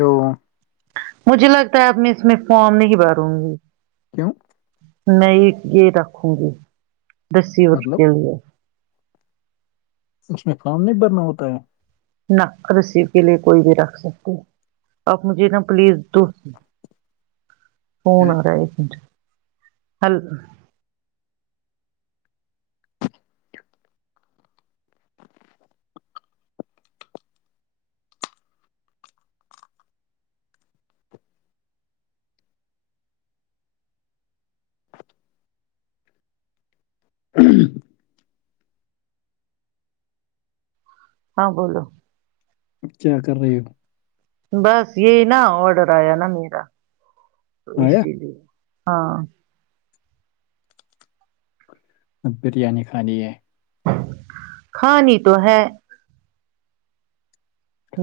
تو مجھے لگتا ہے اب میں اس میں فارم نہیں باروں گی کیوں میں یہ رکھوں گی دسی اٹ مطلب کے لیے اس میں فم نہیں بھرنا ہوتا ہے نق رسیب کے لیے کوئی بھی رکھ سکتے آپ مجھے نا پلیز تو ہے فون آ رہا ہےایک م [unintelligible] ہ [unintelligible] [inaudible] ہاں بولو کیا کر رہے ہو بس یہی نا آڈر آیا نا میرا تو آیا اسی لیے ہاں اب بریانی کھانی ہے کھاانی تو ہے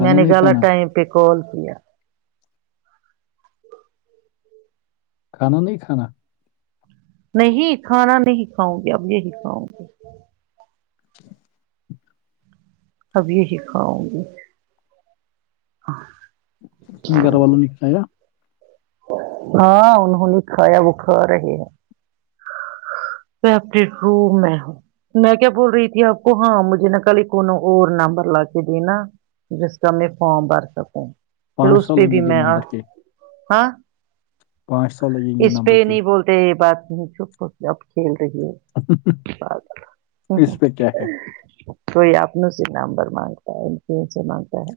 میں نے نہیں غلط کھانا ٹائم پہ کال کیا کھانا نہیں کھانا نہیں کھانا نہیں کاؤں گی اب یہی کاؤں گی [inaudible] [unintelligible] اب یہی کھاؤں گی گھر والوں نےکھایا ہاں انہوں نے کھایا وہ کھا رہے ہیں میں اپنے روم میں ہوں میں کیا بول رہی تھی آپ کو ہاں مجھے نا کل ایک کو نوں اور نمبر لا کے دینا جس کا میں فارم بھر سکوں پھر پانچ اس سو پہ بھی لگیں گے میں آ نمبر کے ہاں پانچ سو لگیں گے اس نمبر پہ کے نہیں بولتے یہ بات کھیل رہی ہوں اس پہ کیا ہے کوئی اپنوں سے نمبر مانگتا ہے ان سے مانگتا ہے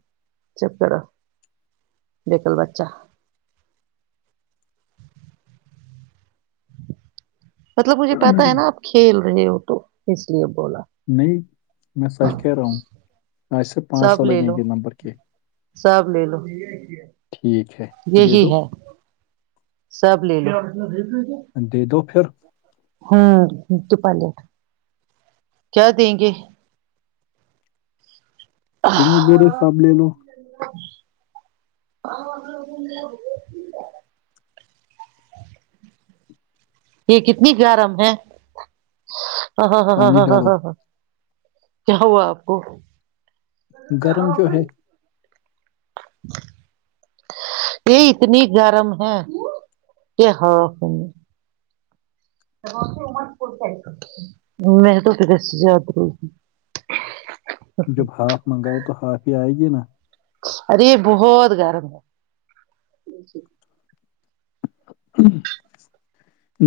چک کرو بییکل بچہ مطلب مجھے پتا ہے نا آپ کھیل رہے ہو تو اس لیے بولا نہیں میں سچ کہہ رہا ہوں آج سے پانچ سب سو لے لگیں لو گے نمبر کے سب لے لو ٹھیک ہے دے یہی دو ہے سب لے لو دے دو پھر ہوں تو کیا دیں گے تم نے بولا سب لے لو [unintelligible] یہ کتنی گرم ہے ہ ہاں ہ ہ ہ پانی ہ ڈالو ہاں ہاں کیا ہوا آپ کو گرم جو ہے [inaudible] یہ اتنی گرم ہے [unintelligible] میں تو صبح سے جاگ رہی تھی جب ہاف منگائے تو ہاف ہی آئے گی نا ارے بہت گرم ہے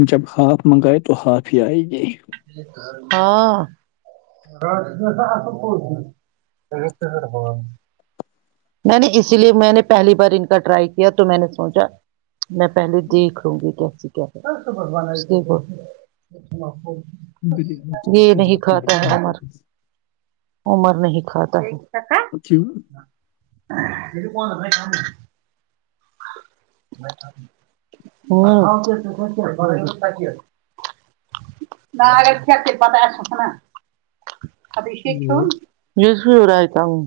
جب ہاف منگائے تو ہاف ہی آئے گی ہاں [unintelligible] میں نہیں اسی لیے میں نے پہلی بار ان کا ٹرائی کیا تو میں نے سوچا میں پہلے دیکھ لوں گی بریانی تو یہ اچھی نہیں کھاتا ہے عمر عمر نہیں کھاتا ہے کیوں [unintelligible] گ ہے نہ اگر کیا پتہ ہے سا ہے نا ابھیشیک کی اور میں کی راہتا ہوں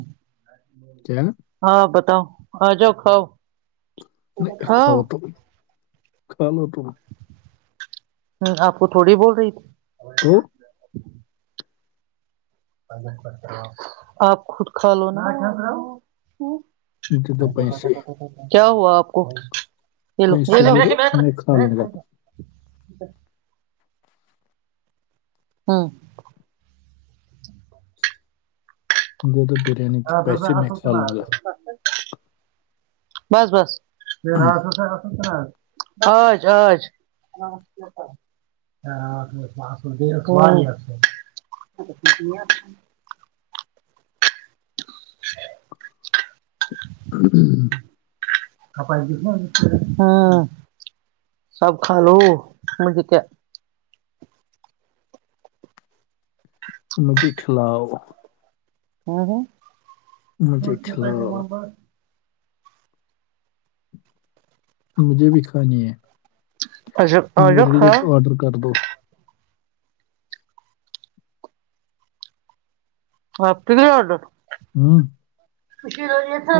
کیا ہاں بتاؤ آ جاؤ کاؤ نہیں کھاؤ توم کھا لو توم ہوں آپ کو تھوڑی بول رہی تھی تو آپ خود کھا لو نا دے دو پیسے کیا ہوا آپ کو و پیسے دے دو میں کھا لوں گا ہاں گ تو بریانی کے ہاں پھر پ پیسے آ میں کھا سلچنا لوں گا بس بس یہ رات اچ اج ہ د [unintelligible] ہ کپائی بھی ہ سب کھا لو مھ کے مجھے کھلاؤ د مجھے کھلاؤ ب مجھے بھی کھانی ہے اچھا آجا میرے لیے ایک کھاؤ آڈر کر دو آپ تگلی آڈ ہوں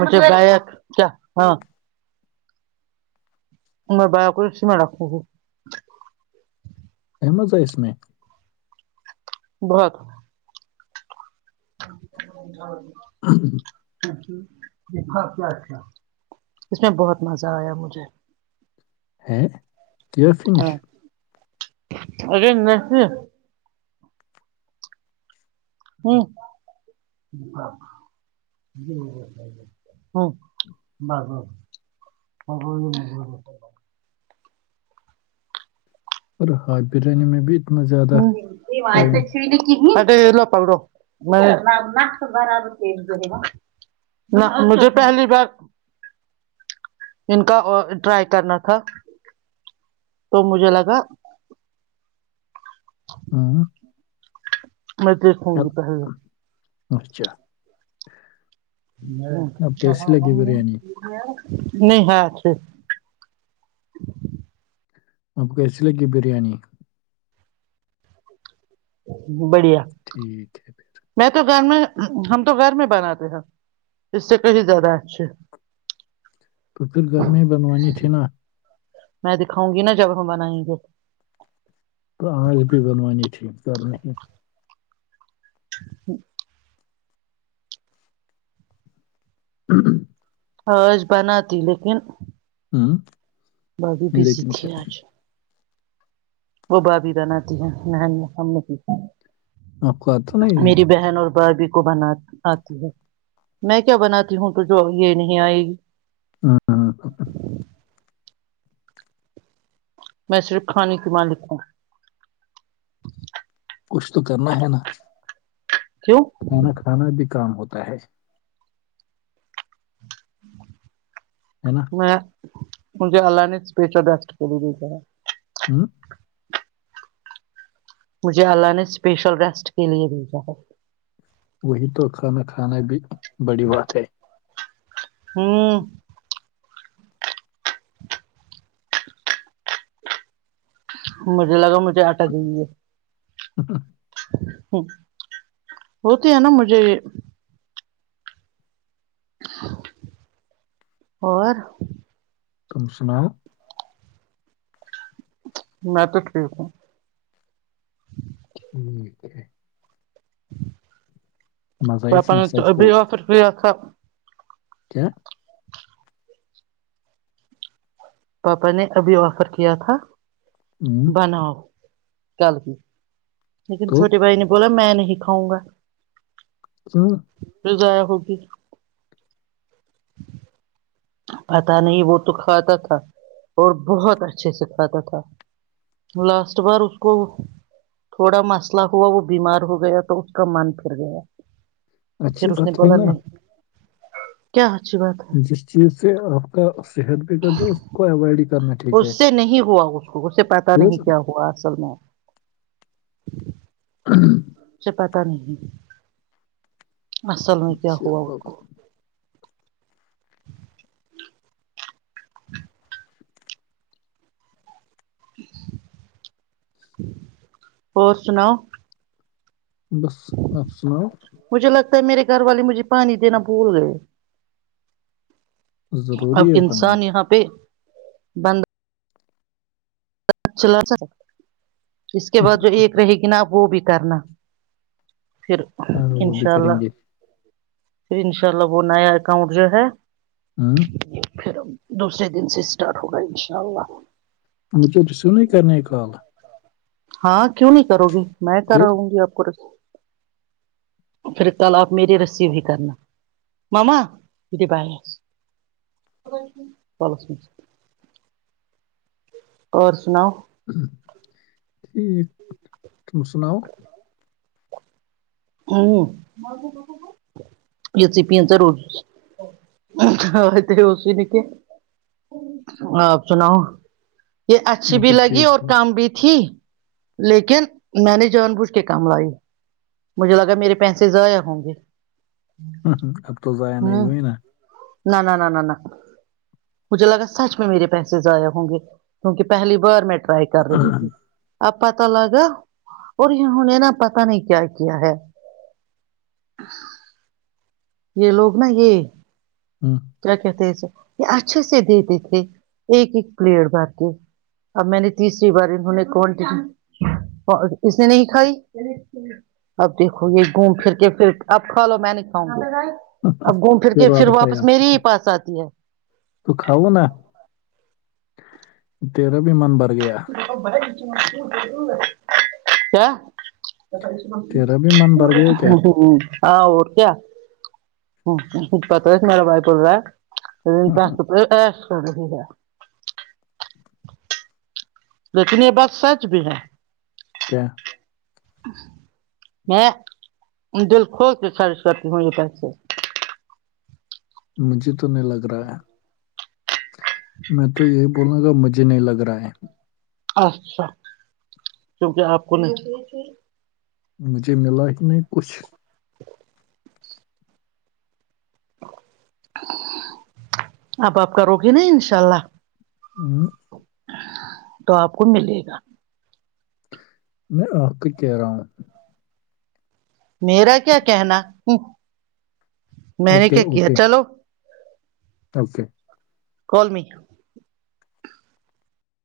مھے گائےک کیا ہاں میں باو کو سی میں رکھوں گوں ا مس میں بہت [unintelligible] ہ اچ اس میں بہت مزہ آیا مجھے ہ کی فنش اگرے ن ہوں جی ہ بر اور م اور ہاٹ بریانی میں بھی اتنا ہ زیادہ ٹائم م لو پڑو با نہ مجھے پہلی بار ان کا ٹرائی کرنا تھا تو مجھے لگا ہاں میں دیکھوں گی پہے اچھا آپ کیسی لگی بریانی نہیں ہاں اچھے آپ کو کیسی لگی ہے بریانی بڑھیا ٹھیک ہے پھر میں تو گھر میں ہم تو گھر میں بناتے ہیں اس سے کہش زیادہ آاتھ تو پھر گھر میں ہی بنوانی تھی نا میں دکھاں گ نا جب بنائیں گ تو آال بھی بنوانی ٹھیک کر رہی ہے ہ ہ ہ حرج بناتی لیکن ہاں میں بھی بزی تھھیے آج وہ بابھی بناتتی ہے نہنی ہم نے آپ کو آتا نہیں ہے میری بہن اور بھائی بھی بنات آتی ہے میں کیا بناتی ہوں تو جو یہ نہیں آئے گی ہاں ہاں میں صر خاانی کیماں لکھا کچھ تو کرنا ہے نا کیوں کھانا کھانا بھی کام ہوتا ہے ہے نا میں مجھے الان اسپیش رسٹ کر دی گئی تھا ہوں مجھے اللہ نے اسپیشل ریسٹ کے لیے بھیجا ہے وہی تو کھانا کھانا بھی بڑی بات ہے ہوں مجھے لگا مجھے آٹا دیں گے ہ ہاں ہ ہوتی ہے نا مجھے اور تم سناؤ میں تو ٹھیک ہوں ہ ہے [unintelligible] [inaudible] مزہ پ اس میں سچ بول آفر فری آا کیا پاپا نے ابھی آفر کیا تھا ہم، بناؤ کل کی لیکن تو چھوٹے بھائی نے بولا میں نہیں کھاؤں گا کیوں ضایا ہوگی پتا نہیں وہ تو کھاتا تھا اور بہت اچھے سے کھاتا تھا لاسٹ بار اس کو تھوڑا مسئلہ ہوا وہ بیمار ہو گیا تو اس کا من پھر گیا اچھی پھر اس نے بات ہے بولا نا نہیں کیا اچچھی بات ہے جس چیز سے آپ کا صحت ب گٹ جائے اس کو اوائڈ کرنا ٹھیک اس ہے سے نہیں ہوا اس کو اس سے پتا پھر نہیں کیا ہوا اصل میں ہاں اس سے پتا نہیں اصل میں کیا ہوا انشاءاللہ کو اور سناؤ بس آپ سناؤ مجھے لگتا ہے میرے گھر والے مجھے پانی دینا بھول گئے اب ضروری ہے پانی انسان یہاں پہ بند چلا س اس کے بعد جو ایک رہے گی ن آب وہ بھی کرنا پھر ہاں، وہ بھی انشاء کریں اللہ گے پھر ان شاء اللہ وہ نیا اکاؤنٹ جو ہے ہاں پھر دوسرے دن سے اسٹارٹ ہوگا انشاء اللہ مجھے جیسو نہیں کرنی یہ کال ہاں کیوں نہیں کرو گی میں کر پھر رہوں گی آپ کو رس [inaudible] پھر تالا آپ میری رسیی بی کرنا ماما یہ بائے اور سناؤ ٹھیک تم سناؤ ھم یہ چ پیا روز تھ روز بھی نک آپ سناؤ یہ اچھی میں بھی تو لگی ٹھیک اور ہوں کم بھی تھی لیکن میں نے جان بوجھ کے کم لائی مجھے لگا میرے پیسے ضائع ہوں گے ہوں، اب تو ضائع نہیں ھم ہوئی نا نہ نہ نہ مجھے لگا سچ میں میرے پیسے ضائع ہوں گے کیونکہ پہلی بار میں ٹرائی کر رہی تھی اب پتا لگا اور انہوں نے نا پتا نہیں کیا کیا ہے [inaudible] یہ لوگ نا یہ ھم کیا کہتے تھے اسے یہ لوگ نا اچھے سے دیتے تھے ایک ایک پلیٹ با کے اب میں نے تیسری بار انہوں نے کوانٹیٹی اس نے نہیں کھائی اب دیکھو یہ گھوم پھر کے پھر اب کھا لو میں نہیں کھاؤں گی اب گھوم پھر کے پھر واپ آپ کے پاس تو کھاؤ نا تیرا بھی من بر گیا کیا ا تیرا بھی من بھر گیا کیا ہاں اور کیا پتہ ہے میرا بھائی کیا بول رہا ہے د کریک ہے لیکن یہ بات سچ بھی ہے کیا میں دل کھول کے خرچ کرتی ہوں یہ پیسے مجھے تو نہیں لگ رہا ہے میں تو یہی بولوں گا مجھے نہیں لگ رہا ہے اچھا کیونکہ آپ کو نہیں لگے گا مجھے ملا ہی نہیں کچھ [inaudible] اب آپ کرو گےنا انشاء اللہ ھم تو آپ کو ملے گا میں آپ کا کہہ رہا ہوں میرا کیا کہنا میں نے اوکے کیا کیا اوکے چلو اوکے کوولمی